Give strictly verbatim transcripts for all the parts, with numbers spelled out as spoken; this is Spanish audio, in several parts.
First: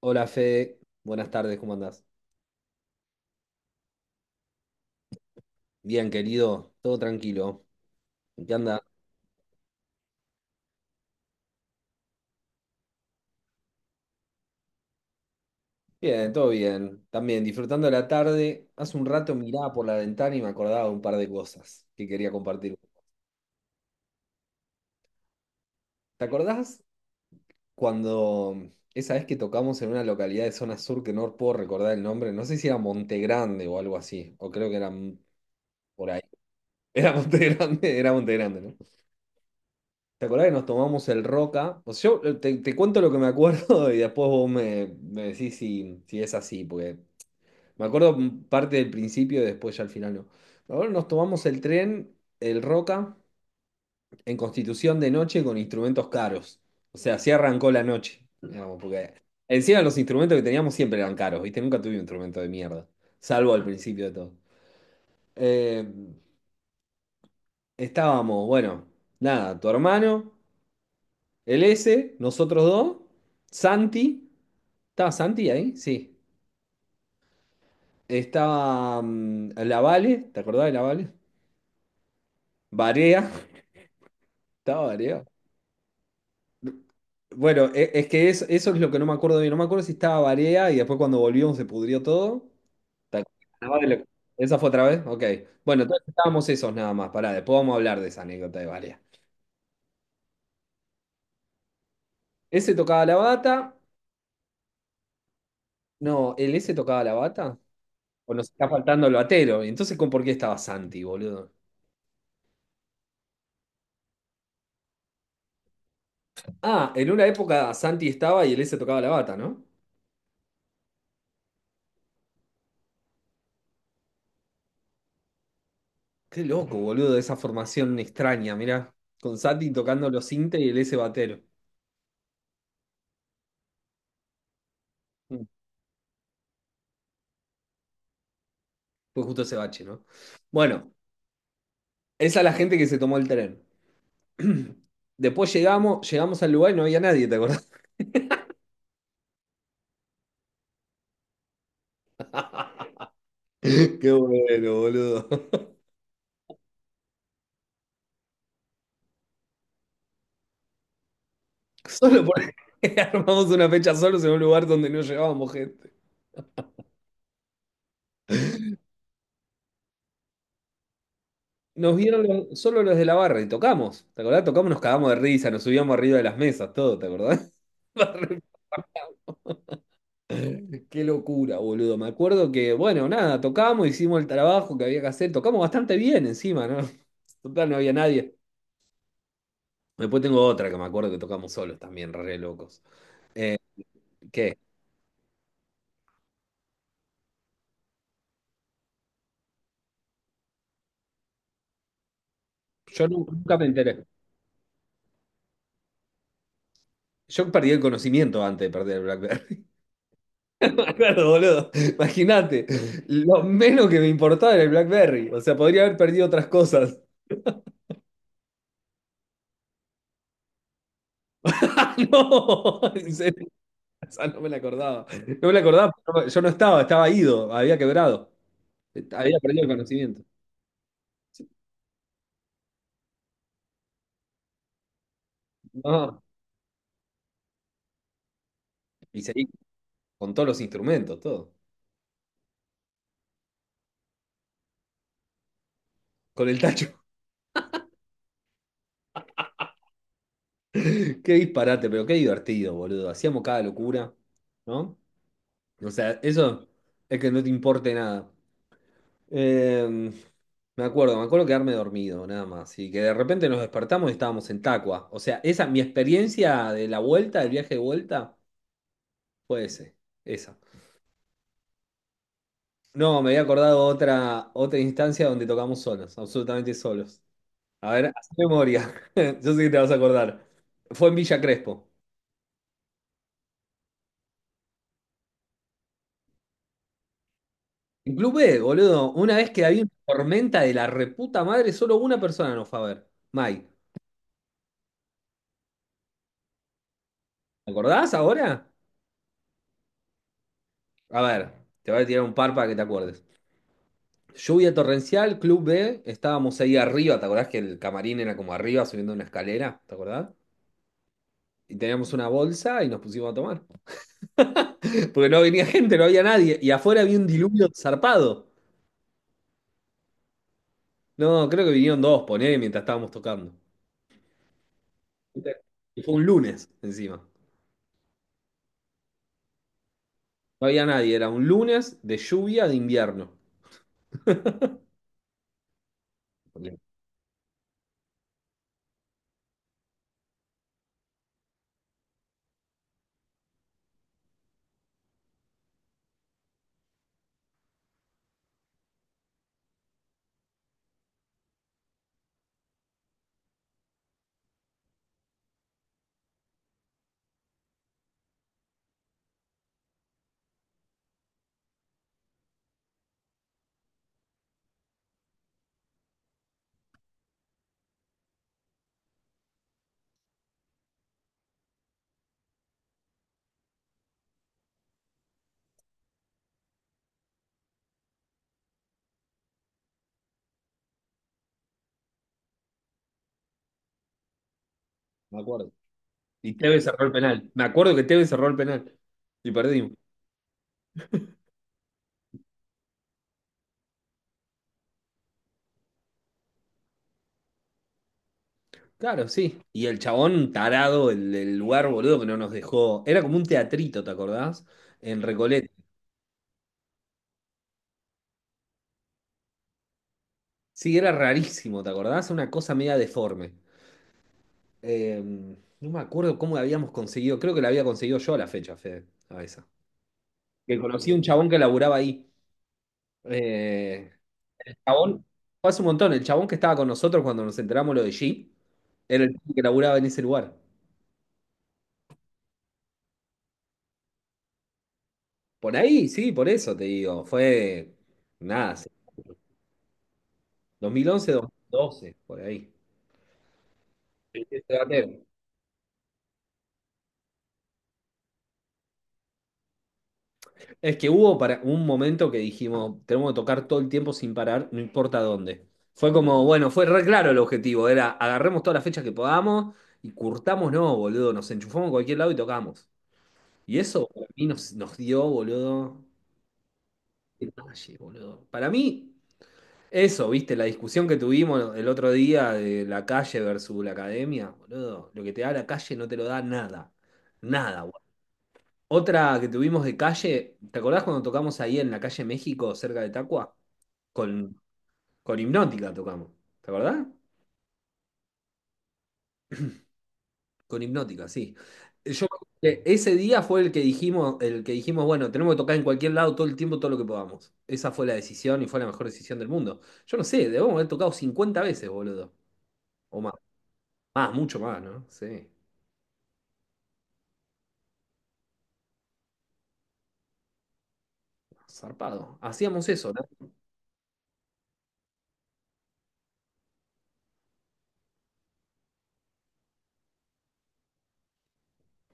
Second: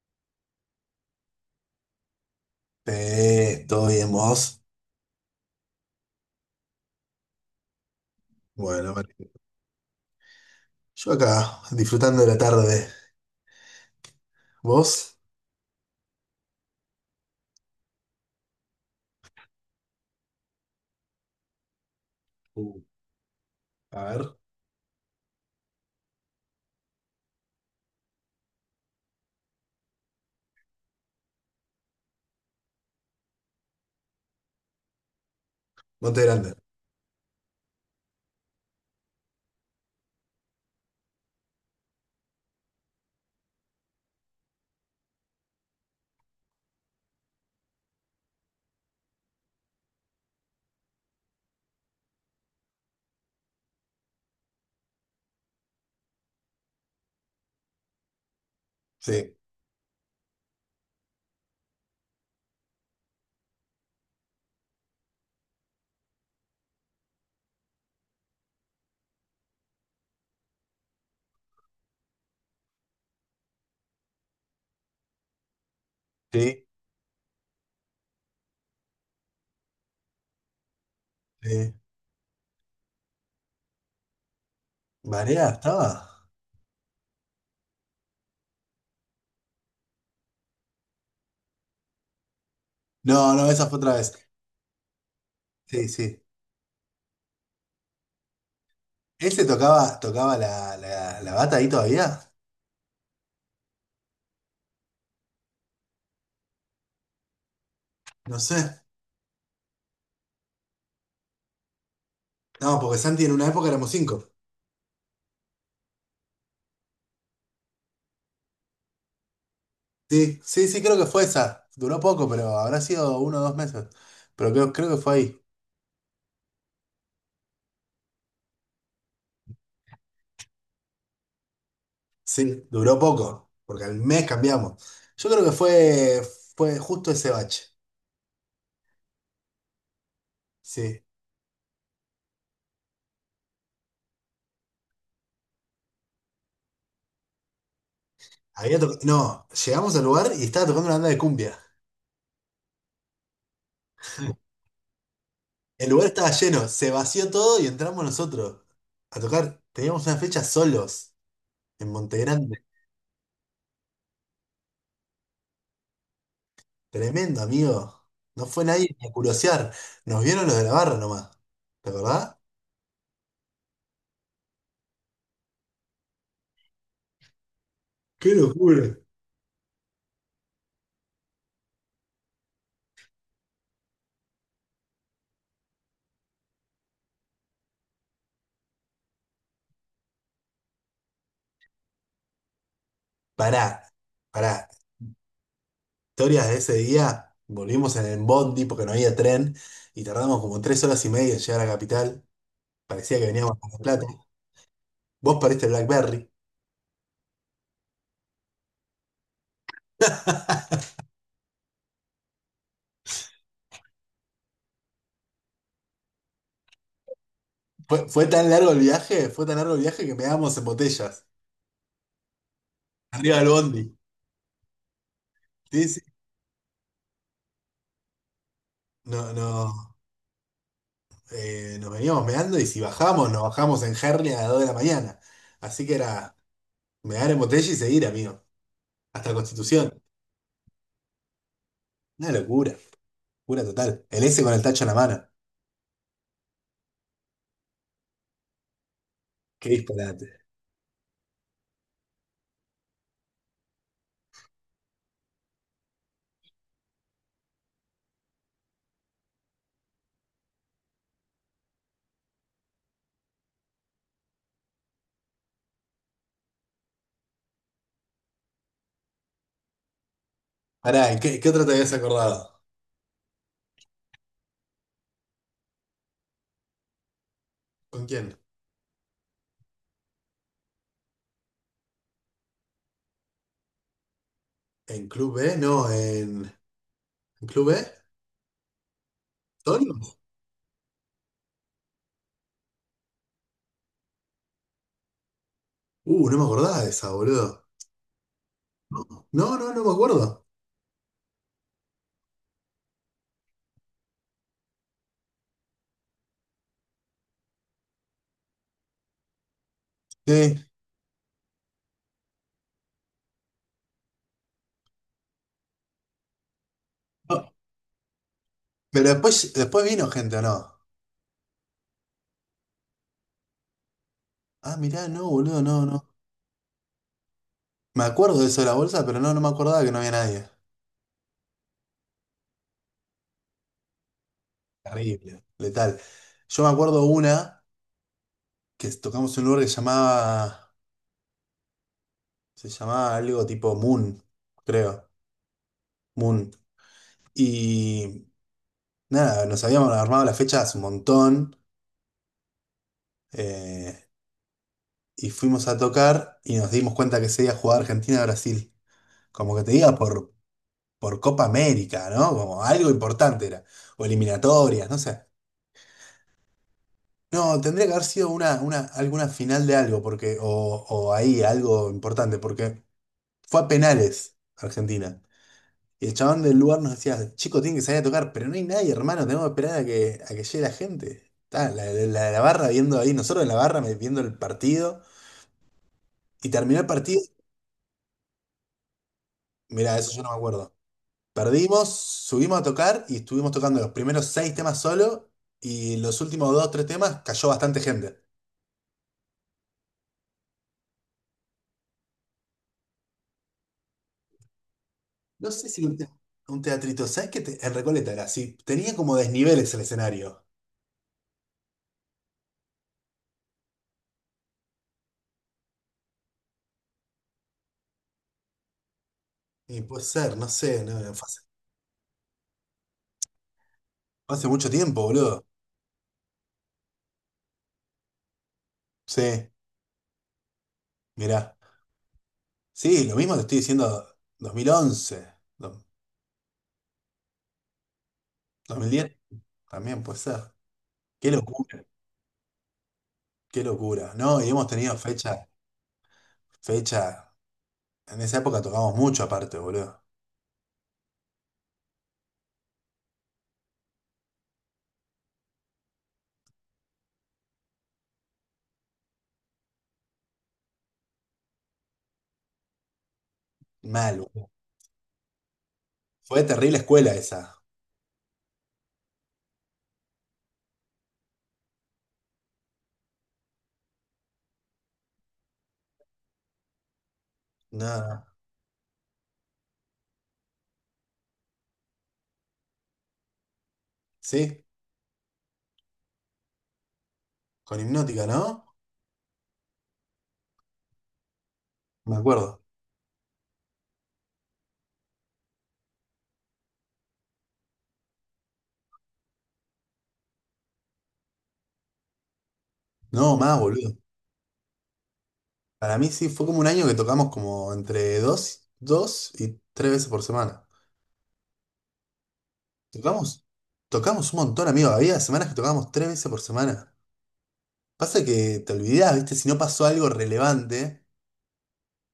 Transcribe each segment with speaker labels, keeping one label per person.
Speaker 1: Hola Fede, buenas tardes, ¿cómo andás?
Speaker 2: Eh, ¿todo bien, vos?
Speaker 1: Bien, querido, todo tranquilo. ¿En ¿Qué andás?
Speaker 2: Bueno, vale. Yo acá, disfrutando de la tarde. ¿Vos?
Speaker 1: Bien, todo bien. También disfrutando la tarde. Hace un rato miraba por la ventana y me acordaba de un par de cosas que quería
Speaker 2: Uh,
Speaker 1: compartir.
Speaker 2: A ver.
Speaker 1: ¿Te acordás cuando esa vez que tocamos en una localidad de zona sur que no puedo recordar el nombre? No sé si era Monte Grande o algo así, o creo que era m- por ahí.
Speaker 2: Monte Grande.
Speaker 1: Era Monte Grande, era Monte Grande, ¿no? ¿Te acordás que nos tomamos el Roca? O sea, yo eh, te, te cuento lo que me acuerdo y después vos me, me decís si, si es así, porque me acuerdo m- parte del principio y después ya al final no. Ahora nos tomamos el tren, el Roca, en Constitución de noche con instrumentos caros. O sea, así arrancó la noche, digamos, porque
Speaker 2: Sí,
Speaker 1: encima los instrumentos que teníamos siempre eran caros, ¿viste? Nunca tuve un instrumento de mierda, salvo al principio de todo. Eh, Estábamos, bueno, nada, tu hermano. El S, nosotros dos, Santi, ¿estaba Santi ahí? Sí.
Speaker 2: sí.
Speaker 1: Estaba mm, la Vale, ¿te acordás de la Vale?
Speaker 2: Sí.
Speaker 1: Varea, estaba Varea.
Speaker 2: ¿Marea estaba?
Speaker 1: Bueno, e- es, que es- eso es lo que no me acuerdo bien. No me acuerdo si estaba Varea y después cuando volvimos se pudrió todo. ¿Te
Speaker 2: No, no,
Speaker 1: acordás de
Speaker 2: esa fue otra
Speaker 1: la Vale?
Speaker 2: vez.
Speaker 1: ¿Esa fue otra vez? Ok. Bueno,
Speaker 2: Sí,
Speaker 1: entonces
Speaker 2: sí.
Speaker 1: estábamos esos nada más. Pará, después vamos a hablar de esa anécdota de Varea.
Speaker 2: ¿Ese tocaba, tocaba la, la, la bata ahí todavía?
Speaker 1: Ese tocaba la bata. No, ¿el S tocaba la bata? ¿O
Speaker 2: No
Speaker 1: nos
Speaker 2: sé.
Speaker 1: está faltando el batero? Entonces, ¿con ¿por qué estaba Santi, boludo?
Speaker 2: No, porque Santi en una época éramos cinco.
Speaker 1: Ah, en una época Santi estaba y él se tocaba la bata, ¿no?
Speaker 2: Sí, sí, sí, creo que fue esa. Duró poco, pero habrá sido uno o dos meses. Pero creo, creo que fue ahí.
Speaker 1: Qué loco, boludo, esa formación extraña, mirá. Con Santi tocando los cintes y el S batero.
Speaker 2: Sí, duró poco, porque al mes cambiamos. Yo
Speaker 1: Mm,
Speaker 2: creo que fue, fue justo ese bache.
Speaker 1: Fue justo ese bache, ¿no? Bueno,
Speaker 2: Sí.
Speaker 1: esa es la gente que se tomó el tren. Después llegamos, llegamos al lugar y no había nadie, ¿te acordás?
Speaker 2: Había to- No, llegamos al lugar y estaba tocando una banda de cumbia.
Speaker 1: Qué bueno, boludo.
Speaker 2: El lugar estaba lleno, se vació todo y entramos nosotros a tocar. Teníamos una fecha solos en
Speaker 1: Solo por
Speaker 2: Montegrande.
Speaker 1: armamos una fecha solos en un lugar donde no llegábamos gente.
Speaker 2: Tremendo, amigo. No fue nadie ni a curiosear. Nos vieron los de la barra nomás. ¿Te
Speaker 1: Nos vieron
Speaker 2: acordás?
Speaker 1: los- solo los de la barra y tocamos. ¿Te acordás? Tocamos, nos cagamos de risa, nos subíamos arriba de las mesas, todo, ¿te acordás?
Speaker 2: ¡Qué locura!
Speaker 1: Qué locura, boludo. Me acuerdo que, bueno, nada, tocamos, hicimos el trabajo que había que hacer. Tocamos bastante bien encima, ¿no? Total, no había nadie. Después tengo otra que me acuerdo que tocamos solos también, re locos. Eh,
Speaker 2: Pará, pará.
Speaker 1: ¿qué?
Speaker 2: Historias de ese día, volvimos en el bondi porque no había tren y tardamos como tres horas y media en llegar a Capital.
Speaker 1: Yo
Speaker 2: Parecía
Speaker 1: nu-
Speaker 2: que veníamos
Speaker 1: nunca me
Speaker 2: a La Plata.
Speaker 1: enteré.
Speaker 2: Vos pariste BlackBerry.
Speaker 1: Yo perdí el conocimiento antes de perder el BlackBerry. Me acuerdo, boludo. Imagínate, lo menos que me importaba era el BlackBerry. O sea, podría haber perdido otras cosas.
Speaker 2: Fue, fue tan largo el viaje, fue tan largo el viaje que meábamos en botellas,
Speaker 1: No, en
Speaker 2: arriba
Speaker 1: serio,
Speaker 2: del bondi.
Speaker 1: esa no me la acordaba. No me la
Speaker 2: Sí,
Speaker 1: acordaba,
Speaker 2: sí.
Speaker 1: porque no- yo no estaba, estaba ido, había quebrado. Eh,
Speaker 2: No,
Speaker 1: Había perdido el
Speaker 2: no,
Speaker 1: conocimiento.
Speaker 2: eh, nos veníamos meando y si bajamos, nos bajamos en Herli a las dos de la mañana. Así que
Speaker 1: No.
Speaker 2: era mear en botella y seguir, amigo.
Speaker 1: Y
Speaker 2: Hasta
Speaker 1: seguí
Speaker 2: Constitución.
Speaker 1: con todos los instrumentos, todo.
Speaker 2: Una locura, locura total. El S con el tacho en la mano.
Speaker 1: Con el tacho.
Speaker 2: Qué disparate.
Speaker 1: Qué disparate, pero qué divertido, boludo. Hacíamos cada locura, ¿no? O sea, eso es que no te importe nada. Eh, me acuerdo, me acuerdo quedarme dormido, nada más. Y que de repente nos despertamos y estábamos en Tacua. O sea, esa, mi experiencia de la vuelta, del viaje de vuelta, fue ese, esa.
Speaker 2: Pará, ¿qué, qué otra te habías acordado?
Speaker 1: No, me había acordado otra, otra instancia donde tocamos solos, absolutamente solos. A
Speaker 2: ¿Con
Speaker 1: ver,
Speaker 2: quién?
Speaker 1: haz memoria. Yo sé que te vas a acordar. Fue en Villa Crespo.
Speaker 2: En Club B, no, en, ¿en Club B?
Speaker 1: En Club B, boludo. Una vez que había una
Speaker 2: ¿Torio?
Speaker 1: tormenta de la reputa madre, solo una persona nos fue a ver. Mike.
Speaker 2: Uh, no me acordaba de esa, boludo.
Speaker 1: ¿Te acordás ahora?
Speaker 2: No, no, no, no me acuerdo.
Speaker 1: A ver, te voy a tirar un par para que te acuerdes. Lluvia torrencial, Club B. Estábamos ahí arriba. ¿Te acordás que el camarín era como arriba, subiendo una escalera? ¿Te acordás?
Speaker 2: Sí.
Speaker 1: Y teníamos una bolsa y nos pusimos a tomar. Porque no venía gente, no había nadie. Y afuera había un
Speaker 2: No,
Speaker 1: diluvio zarpado.
Speaker 2: pero después, después vino gente, ¿o no?
Speaker 1: No, creo que vinieron dos, poné, mientras estábamos tocando.
Speaker 2: Ah, mirá, no, boludo, no,
Speaker 1: Y
Speaker 2: no.
Speaker 1: fue un lunes encima. No
Speaker 2: Me acuerdo de eso de la bolsa, pero no, no me acordaba que no había nadie.
Speaker 1: había nadie, era un lunes de lluvia de invierno.
Speaker 2: Terrible, letal. Yo me
Speaker 1: Porque
Speaker 2: acuerdo una que tocamos en un lugar que llamaba, se llamaba algo tipo Moon, creo. Moon. Y nada, nos habíamos armado las fechas un montón. eh, y fuimos a tocar y nos dimos cuenta que se iba a jugar Argentina-Brasil. Como que te diga por, por Copa América, ¿no? Como algo importante era. O eliminatorias, no sé. No, tendría que haber sido una, una, alguna final de algo, porque, o, o ahí algo importante, porque fue a penales Argentina. Y el chabón del lugar nos decía, chico, tienen que salir a tocar, pero no hay nadie, hermano, tenemos que esperar a que, a que llegue la gente. Está, la, la, la barra viendo ahí, nosotros en la barra me- viendo el partido,
Speaker 1: me acuerdo.
Speaker 2: y
Speaker 1: Y
Speaker 2: terminó
Speaker 1: Tevez
Speaker 2: el
Speaker 1: cerró el
Speaker 2: partido,
Speaker 1: penal. Me acuerdo que Tevez cerró el penal. Y perdimos.
Speaker 2: mirá, eso yo no me acuerdo. Perdimos, subimos a tocar y estuvimos tocando los primeros seis temas solo y los últimos dos, tres temas cayó bastante gente.
Speaker 1: Claro, sí. Y el chabón tarado, el, el lugar boludo que no nos dejó. Era como un teatrito, ¿te acordás? En
Speaker 2: No
Speaker 1: Recoleta.
Speaker 2: sé si un, te- un teatrito, ¿sabes qué? Te- en Recoleta era así, tenía como desniveles el escenario.
Speaker 1: Sí, era rarísimo, ¿te acordás? Una cosa media deforme. Eh, no me acuerdo cómo la habíamos conseguido. Creo que la había conseguido yo a la fecha, Fede. A esa.
Speaker 2: Y puede ser, no
Speaker 1: Que
Speaker 2: sé, no,
Speaker 1: conocí
Speaker 2: no,
Speaker 1: a un
Speaker 2: fue hace,
Speaker 1: chabón que laburaba ahí. Eh,
Speaker 2: fue hace mucho tiempo,
Speaker 1: chabón,
Speaker 2: boludo.
Speaker 1: fue hace un montón, el chabón que estaba con nosotros cuando nos enteramos lo de G,
Speaker 2: Sí,
Speaker 1: era el que laburaba en ese lugar.
Speaker 2: mirá. Sí, lo mismo te estoy diciendo dos mil once,
Speaker 1: Por
Speaker 2: do-
Speaker 1: ahí, sí, por eso te digo, fue, nada,
Speaker 2: dos
Speaker 1: sí,
Speaker 2: mil diez también puede ser. Qué
Speaker 1: dos mil once,
Speaker 2: locura,
Speaker 1: dos mil doce, por ahí.
Speaker 2: qué locura. No,
Speaker 1: Sí,
Speaker 2: y
Speaker 1: sí,
Speaker 2: hemos tenido
Speaker 1: espérate.
Speaker 2: fecha, fecha, en esa época tocamos mucho aparte, boludo.
Speaker 1: Es que hubo para un momento que dijimos, tenemos que tocar todo el tiempo sin parar, no importa dónde. Fue como, bueno, fue re claro el objetivo, era agarremos todas las fechas que podamos y curtamos, no, boludo, nos enchufamos a cualquier lado y tocamos. Y eso
Speaker 2: Mal,
Speaker 1: para mí
Speaker 2: boludo.
Speaker 1: nos, nos dio, boludo,
Speaker 2: Fue terrible escuela esa.
Speaker 1: detalle, boludo. Para mí, eso, viste, la discusión que tuvimos el otro día de la calle versus la academia, boludo, lo que te da la calle no te lo da nada, nada. Boludo.
Speaker 2: Nada.
Speaker 1: Otra que tuvimos de calle, ¿te acordás cuando tocamos ahí en la calle México, cerca de Tacua? Con,
Speaker 2: Sí,
Speaker 1: con Hipnótica tocamos, ¿te acordás?
Speaker 2: con Hipnótica, ¿no?
Speaker 1: Con Hipnótica, sí.
Speaker 2: Me
Speaker 1: Yo,
Speaker 2: acuerdo.
Speaker 1: eh, ese día fue el que dijimos, el que dijimos, bueno, tenemos que tocar en cualquier lado todo el tiempo, todo lo que podamos. Esa fue la decisión y fue la mejor decisión del mundo. Yo no sé, debemos haber tocado cincuenta veces, boludo, o más.
Speaker 2: No, más, boludo.
Speaker 1: Más, mucho más, ¿no? Sí,
Speaker 2: Para mí sí, fue como un año que tocamos como entre dos, dos y tres veces por semana.
Speaker 1: zarpado. Hacíamos eso,
Speaker 2: Tocamos,
Speaker 1: ¿no?
Speaker 2: tocamos un montón, amigo. Había semanas que tocábamos tres veces por semana. Pasa que te olvidás, ¿viste? Si no pasó algo relevante,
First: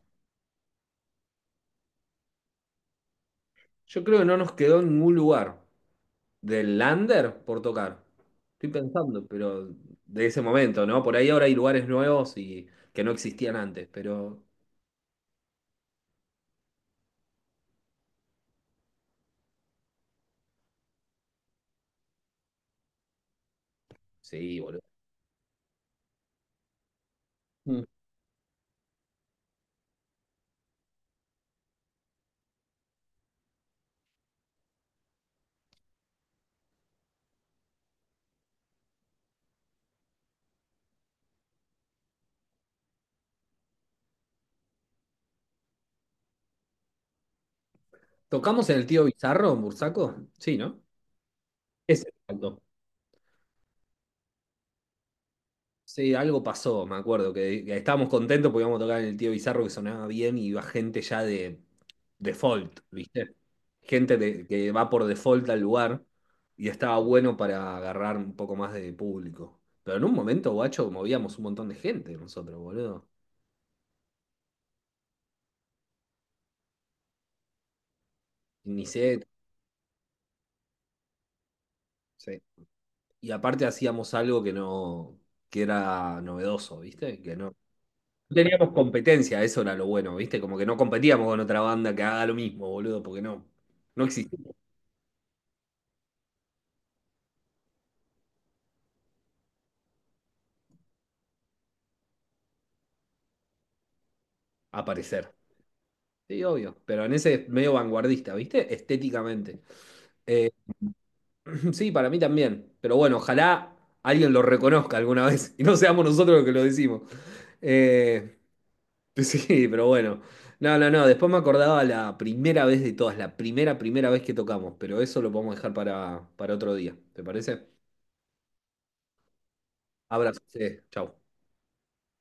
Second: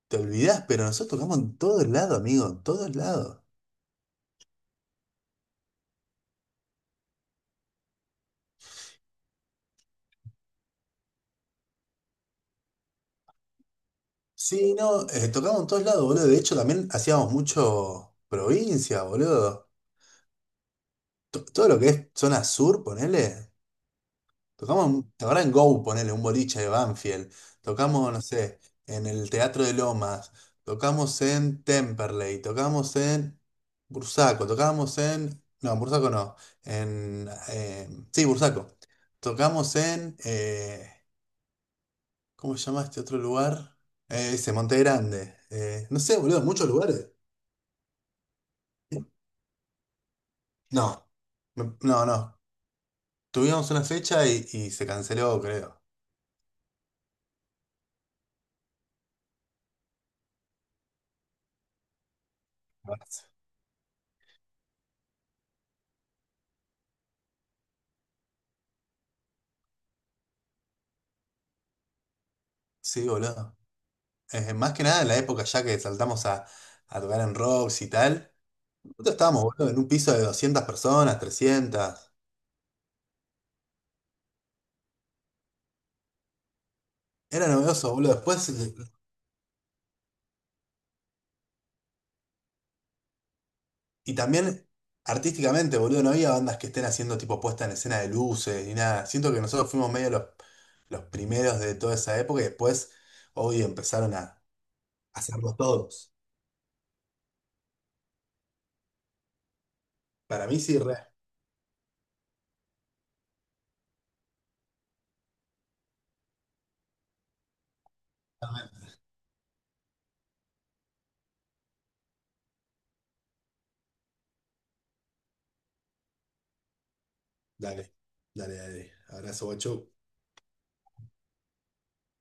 Speaker 2: te olvidás, pero nosotros tocamos en todos lados, amigo, en todos lados.
Speaker 1: Yo creo que no nos quedó en ningún lugar del lander por tocar. Estoy pensando, pero de ese momento, ¿no? Por ahí ahora hay lugares nuevos y que no existían antes, pero
Speaker 2: Sí, no, eh, tocamos en todos lados, boludo. De hecho, también hacíamos mucho provincia, boludo. To- todo lo que es zona sur, ponele.
Speaker 1: sí, boludo.
Speaker 2: Tocamos, un- ¿te acordás en Go, ponele, un boliche de Banfield?
Speaker 1: Mm.
Speaker 2: Tocamos, no sé, en el Teatro de Lomas. Tocamos en Temperley. Tocamos en Bursaco. Tocamos en. No, en Bursaco no. En. Eh, sí, Bursaco. Tocamos en. Eh, ¿cómo se llama este otro lugar? Eh, ese, Monte Grande. Eh, no sé, boludo, muchos lugares.
Speaker 1: ¿Tocamos en el Tío Bizarro, en Bursaco? Sí, ¿no?
Speaker 2: No, me- no,
Speaker 1: Ese,
Speaker 2: no.
Speaker 1: exacto.
Speaker 2: Tuvimos una fecha y, y se canceló, creo.
Speaker 1: Sí, algo pasó, me acuerdo, que, que estábamos contentos porque íbamos a tocar en el Tío Bizarro que sonaba bien y iba gente ya de default, ¿viste? Gente de- que va por default al lugar y estaba bueno para agarrar un poco más de público. Pero en un momento, guacho, movíamos un montón de gente nosotros,
Speaker 2: Sí,
Speaker 1: boludo.
Speaker 2: boludo. Eh, más que nada en la época ya que saltamos a, a tocar en rocks y tal.
Speaker 1: Ni sé.
Speaker 2: Nosotros estábamos, boludo, en un piso de doscientas personas, trescientas.
Speaker 1: Sí. Y aparte hacíamos algo que no, que era novedoso, ¿viste? Que no.
Speaker 2: Era novedoso, boludo.
Speaker 1: No
Speaker 2: Después,
Speaker 1: teníamos
Speaker 2: eh,
Speaker 1: competencia, eso era lo bueno, ¿viste? Como que no competíamos con otra banda que haga lo mismo, boludo, porque no, no
Speaker 2: y
Speaker 1: existía.
Speaker 2: también artísticamente, boludo, no había bandas que estén haciendo tipo puesta en escena de luces ni nada. Siento que nosotros fuimos medio los, los primeros de toda esa época y después, hoy empezaron a
Speaker 1: Aparecer.
Speaker 2: hacerlo todos.
Speaker 1: Sí, obvio, pero en ese medio vanguardista, ¿viste? Estéticamente.
Speaker 2: Para
Speaker 1: Eh,
Speaker 2: mí sí, re.
Speaker 1: sí, para mí también, pero bueno, ojalá alguien lo reconozca alguna vez y no seamos nosotros los que lo decimos. Eh, sí, pero bueno. No, no, no, después me acordaba la primera vez de todas, la primera, primera vez que tocamos, pero eso lo podemos dejar para, para otro día, ¿te parece?
Speaker 2: Dale, dale, dale. Abrazo, guacho.
Speaker 1: Abrazo, sí, chau.